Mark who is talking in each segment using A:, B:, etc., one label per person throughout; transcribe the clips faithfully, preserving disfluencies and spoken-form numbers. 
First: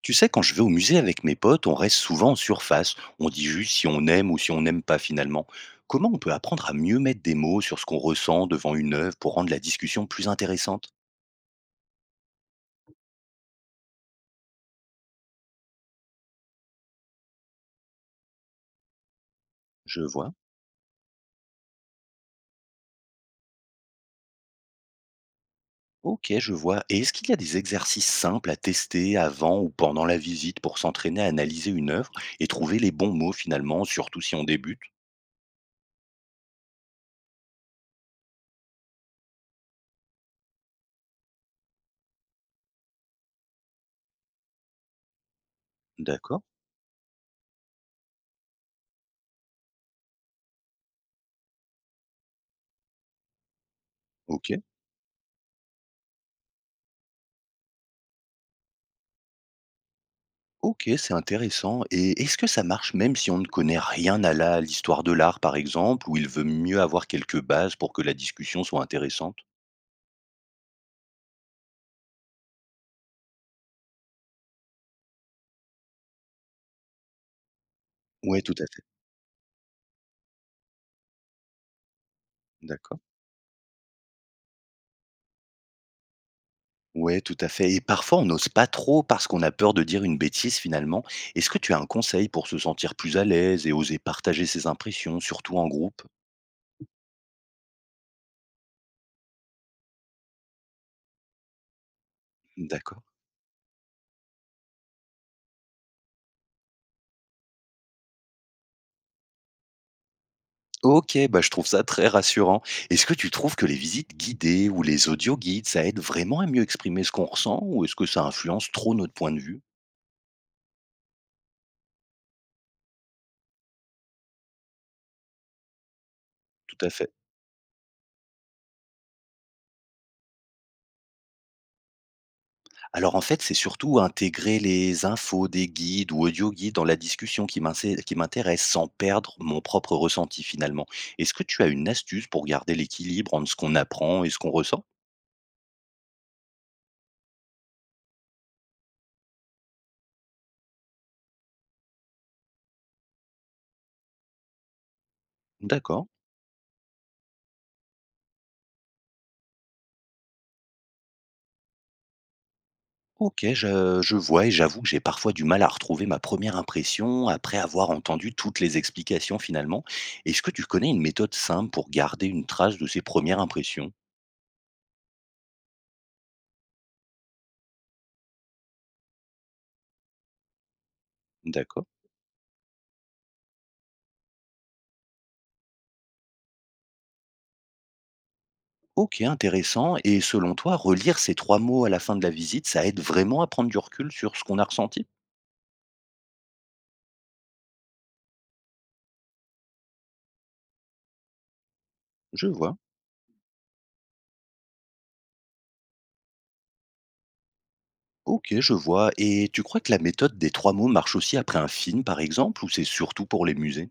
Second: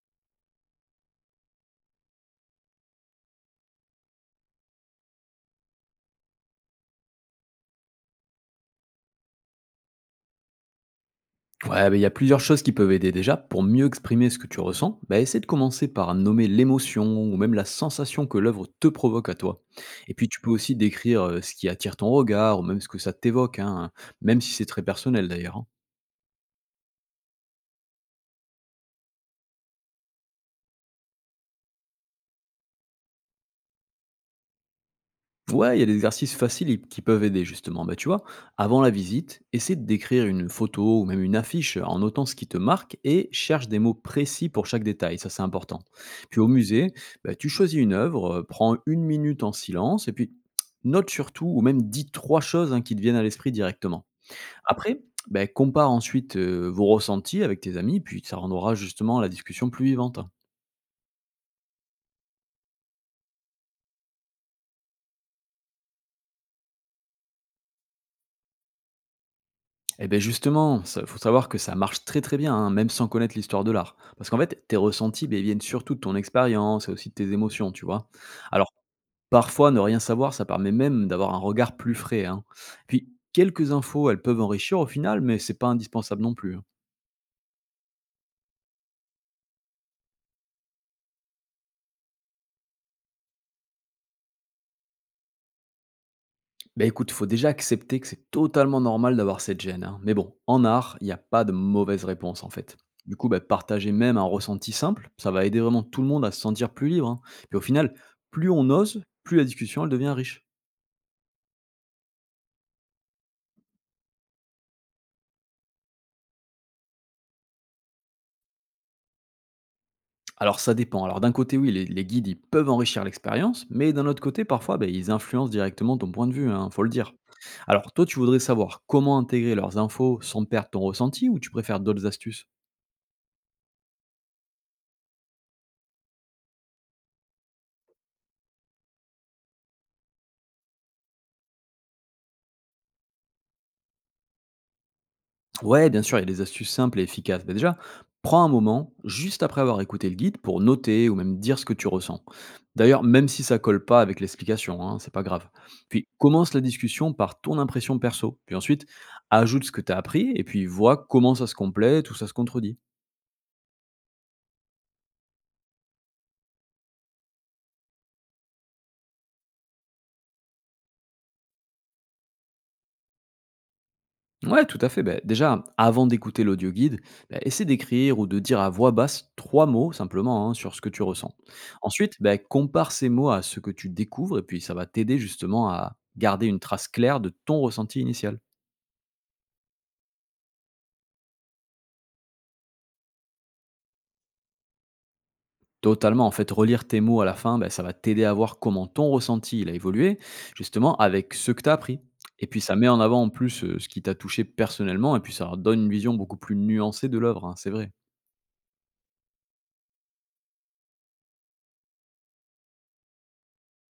A: Tu sais, quand je vais au musée avec mes potes, on reste souvent en surface. On dit juste si on aime ou si on n'aime pas finalement. Comment on peut apprendre à mieux mettre des mots sur ce qu'on ressent devant une œuvre pour rendre la discussion plus intéressante?
B: Ouais, beh, il y a plusieurs choses qui peuvent aider. Déjà, pour mieux exprimer ce que tu ressens, bah, essaie de commencer par nommer l'émotion ou même la sensation que l'œuvre te provoque à toi.
A: Je
B: Et puis,
A: vois.
B: tu peux aussi décrire euh, ce qui attire ton regard ou même ce que ça t'évoque, hein, même si c'est très personnel d'ailleurs, hein.
A: Ok, je vois. Et est-ce qu'il y a des exercices simples à tester avant ou pendant la visite pour s'entraîner à analyser une œuvre et trouver les bons mots finalement, surtout si on débute?
B: Ouais, il y a des exercices faciles i- qui peuvent aider justement. Bah, tu vois, avant la visite, essaie de décrire une photo ou même une affiche en notant ce qui te marque et cherche des mots précis pour chaque détail. Ça, c'est important. Puis
A: D'accord.
B: au musée, bah, tu choisis une œuvre, euh, prends une minute en silence et puis note surtout ou même dis trois choses, hein, qui te viennent à l'esprit directement.
A: Ok.
B: Après, bah, compare ensuite euh, vos ressentis avec tes amis, puis ça rendra justement la discussion plus vivante.
A: OK, c'est intéressant et est-ce que ça marche même si on ne connaît rien à la à l'histoire de l'art, par exemple, ou il veut mieux avoir quelques bases pour que la discussion soit intéressante?
B: Eh beh, justement, ça faut savoir que ça marche très, très bien, hein, même sans connaître l'histoire de l'art. Parce qu'en fait, tes ressentis, ben ils viennent surtout de ton expérience et aussi de tes émotions, tu vois?
A: Ouais, tout à
B: Alors,
A: fait.
B: parfois, ne rien savoir, ça permet même d'avoir un regard plus frais, hein.
A: D'accord.
B: Puis, quelques infos, elles peuvent enrichir au final, mais c'est pas indispensable non plus, hein.
A: Ouais, tout à fait, et parfois, on n'ose pas trop parce qu'on a peur de dire une bêtise, finalement. Est-ce que tu as un conseil pour se sentir plus à l'aise et oser partager ses impressions, surtout en groupe?
B: Bah, écoute, faut déjà accepter que c'est totalement normal d'avoir cette gêne, hein. Mais bon, en art, il n'y a pas de mauvaise réponse en fait.
A: D'accord.
B: Du coup, bah, partager même un ressenti simple, ça va aider vraiment tout le monde à se sentir plus libre, hein. Et au final, plus on ose, plus la discussion elle devient riche.
A: OK, bah, je trouve ça très rassurant. Est-ce que tu trouves que les visites guidées ou les audioguides, ça aide vraiment à mieux exprimer ce qu'on ressent, ou est-ce que ça influence trop notre point de vue?
B: Alors ça dépend. Alors d'un côté, oui, les, les guides ils peuvent enrichir l'expérience, mais d'un autre côté, parfois, bah, ils influencent directement ton point de vue, hein,
A: Tout
B: faut le
A: à fait.
B: dire. Alors toi, tu voudrais savoir comment intégrer leurs infos sans perdre ton ressenti ou tu préfères d'autres astuces?
A: Alors en fait, c'est surtout intégrer les infos des guides ou audio-guides dans la discussion qui m'insé- qui m'intéresse sans perdre mon propre ressenti finalement. Est-ce que tu as une astuce pour garder l'équilibre entre ce qu'on apprend et ce qu'on ressent?
B: Ouais, bien sûr, il y a des astuces simples et efficaces. Mais déjà, prends un moment, juste après avoir écouté le guide, pour noter ou même dire ce que tu ressens. D'ailleurs, même si ça colle pas avec l'explication, hein, c'est pas grave. Puis
A: D'accord.
B: commence la discussion par ton impression perso. Puis ensuite, ajoute ce que tu as appris et puis vois comment ça se complète ou ça se contredit.
A: Ok, je, je vois, et j'avoue que j'ai parfois du mal à retrouver ma première impression après avoir entendu toutes les explications finalement. Est-ce que tu connais une méthode simple pour garder une trace de ces premières impressions?
B: Ouais, tout à fait. Ben déjà, avant d'écouter l'audio guide, bah, essaie d'écrire ou de dire à voix basse trois mots simplement, hein, sur ce que tu ressens.
A: D'accord.
B: Ensuite, ben compare ces mots à ce que tu découvres et puis ça va t'aider justement à garder une trace claire de ton ressenti initial.
A: OK, intéressant, et selon toi, relire ces trois mots à la fin de la visite, ça aide vraiment à prendre du recul sur ce qu'on a ressenti?
B: Totalement, en fait, relire tes mots à la fin, ben ça va t'aider à voir comment ton ressenti il a évolué, justement avec ce que tu as appris.
A: Je
B: Et puis
A: vois.
B: ça met en avant en plus euh, ce qui t'a touché personnellement et puis ça donne une vision beaucoup plus nuancée de l'œuvre, hein, c'est vrai.
A: OK, je vois, et tu crois que la méthode des trois mots marche aussi après un film, par exemple, ou c'est surtout pour les musées?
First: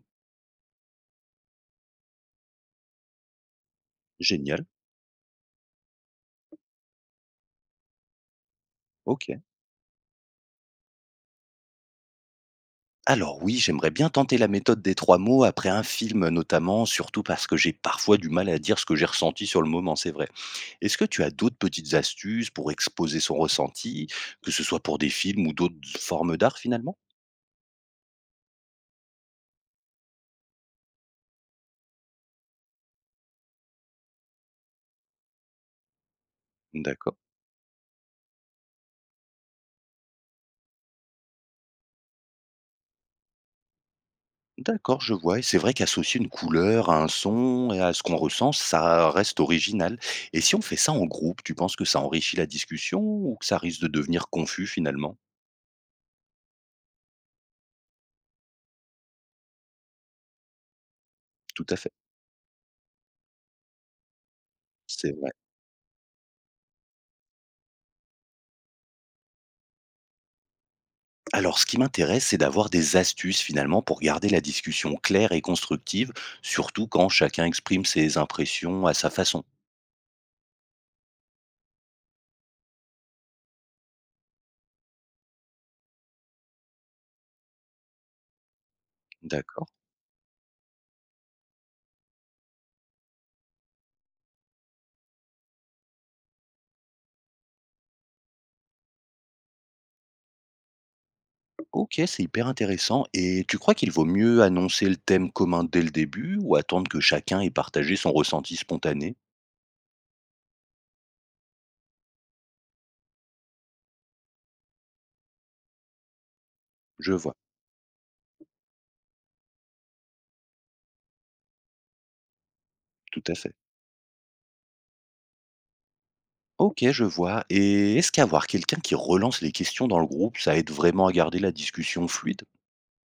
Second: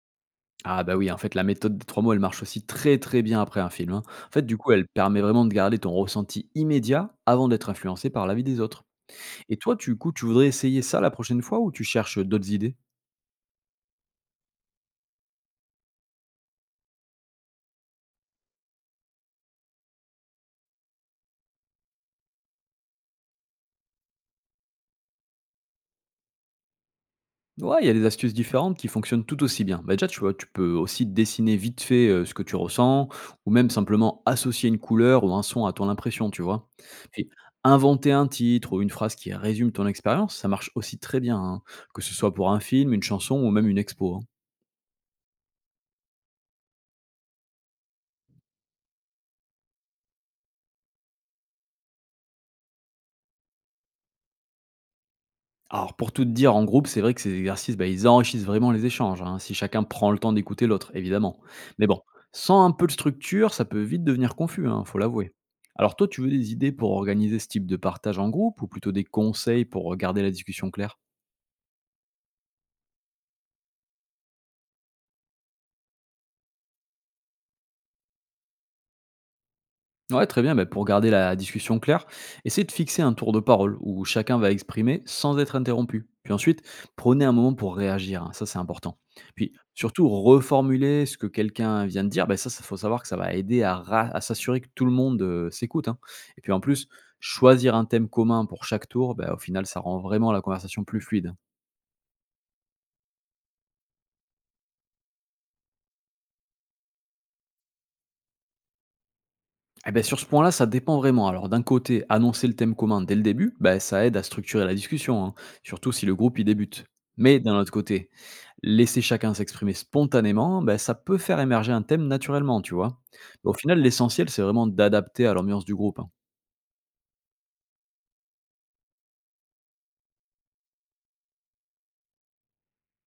B: Ah bah oui, en fait, la méthode des trois mots, elle marche aussi très très bien après un film, hein. En fait, du
A: Génial.
B: coup, elle permet vraiment de garder ton ressenti immédiat avant d'être influencé par l'avis des autres.
A: OK.
B: Et toi, du coup, tu voudrais essayer ça la prochaine fois ou tu cherches d'autres idées?
A: Alors oui, j'aimerais bien tenter la méthode des trois mots après un film notamment, surtout parce que j'ai parfois du mal à dire ce que j'ai ressenti sur le moment, c'est vrai. Est-ce que tu as d'autres petites astuces pour exposer son ressenti, que ce soit pour des films ou d'autres formes d'art finalement?
B: Ouais, il y a des astuces différentes qui fonctionnent tout aussi bien. Bah déjà, tu vois, tu peux aussi dessiner vite fait, heu, ce que tu ressens ou même simplement associer une couleur ou un son à ton impression, tu vois?
A: D'accord.
B: Puis inventer un titre ou une phrase qui résume ton expérience, ça marche aussi très bien, hein, que ce soit pour un film, une chanson ou même une expo, hein.
A: D'accord, je vois, et c'est vrai qu'associer une couleur à un son et à ce qu'on ressent, ça reste original, et si on fait ça en groupe, tu penses que ça enrichit la discussion ou que ça risque de devenir confus finalement?
B: Alors pour tout te dire, en groupe, c'est vrai que ces exercices, bah, ils enrichissent vraiment les échanges, hein, si chacun prend le temps d'écouter l'autre, évidemment.
A: Tout à
B: Mais
A: fait,
B: bon, sans un peu de structure, ça peut vite devenir confus, hein, faut
A: c'est vrai.
B: l'avouer. Alors toi, tu veux des idées pour organiser ce type de partage en groupe ou plutôt des conseils pour garder la discussion claire?
A: Alors ce qui m'intéresse, c'est d'avoir des astuces finalement pour garder la discussion claire et constructive, surtout quand chacun exprime ses impressions à sa façon.
B: Ouais, très bien. Bah, pour garder la discussion claire, essayez de fixer un tour de parole où chacun va exprimer sans être interrompu. Puis ensuite, prenez un moment pour réagir, hein, ça, c'est important. Puis
A: D'accord.
B: surtout, reformuler ce que quelqu'un vient de dire. Bah, ça, il faut savoir que ça va aider à, ra- à s'assurer que tout le monde euh, s'écoute, hein. Et puis en plus, choisir un thème commun pour chaque tour, bah, au final, ça rend vraiment la conversation plus fluide.
A: Ok, c'est hyper intéressant, et tu crois qu'il vaut mieux annoncer le thème commun dès le début ou attendre que chacun ait partagé son ressenti spontané?
B: Eh beh, sur ce point-là, ça dépend vraiment. Alors, d'un côté, annoncer le thème commun dès le début, ben ça aide à structurer la discussion, hein, surtout si le groupe y débute.
A: Je vois,
B: Mais d'un autre côté, laisser chacun s'exprimer spontanément, ben ça peut faire émerger un thème naturellement, tu vois.
A: tout à
B: Au
A: fait.
B: final, l'essentiel, c'est vraiment d'adapter à l'ambiance du groupe, hein.
A: OK, je vois, et est-ce qu'avoir quelqu'un qui relance les questions dans le groupe, ça aide vraiment à garder la discussion fluide?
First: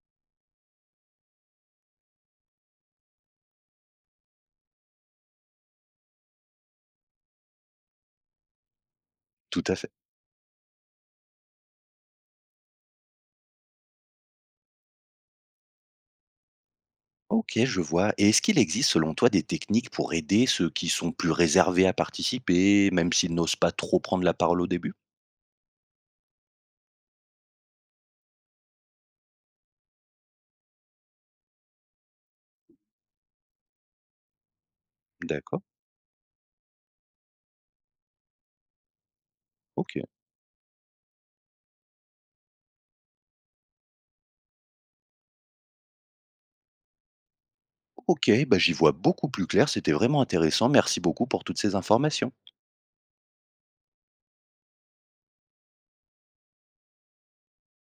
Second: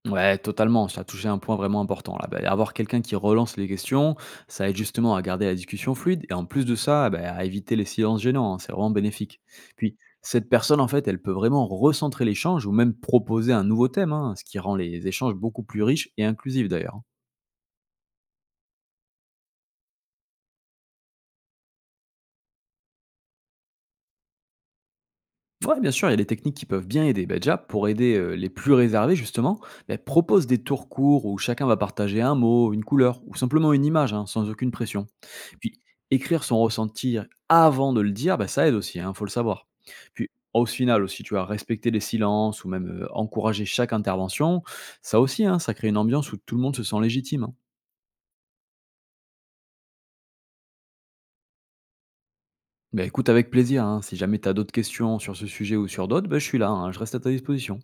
B: Ouais, totalement, ça a touché un point vraiment important là. Bah, avoir quelqu'un qui relance les questions, ça aide justement à garder la discussion fluide et en plus de ça, bah, à éviter les silences gênants, hein, c'est vraiment bénéfique.
A: Tout à fait.
B: Puis, cette personne, en fait, elle peut vraiment recentrer l'échange ou même proposer un nouveau thème, hein, ce qui rend les échanges beaucoup plus riches et inclusifs d'ailleurs.
A: OK, je vois, et est-ce qu'il existe selon toi des techniques pour aider ceux qui sont plus réservés à participer, même s'ils n'osent pas trop prendre la parole au début?
B: Ouais, bien sûr, il y a des techniques qui peuvent bien aider. Bah, déjà, pour aider euh, les plus réservés, justement, bah, propose des tours courts où chacun va partager un mot, une couleur ou simplement une image, hein, sans aucune pression.
A: D'accord,
B: Puis, écrire son ressenti avant de le dire, bah, ça aide aussi, il faut le savoir.
A: ok.
B: Puis, au final aussi, tu as respecter les silences ou même euh, encourager chaque intervention, ça aussi, hein, ça crée une ambiance où tout le monde se sent légitime, hein.
A: OK, bah, j'y vois beaucoup plus clair, c'était vraiment intéressant. Merci beaucoup pour toutes ces informations.
B: Bah, écoute avec plaisir, hein, si jamais tu as d'autres questions sur ce sujet ou sur d'autres, bah, je suis là, hein, je reste à ta disposition.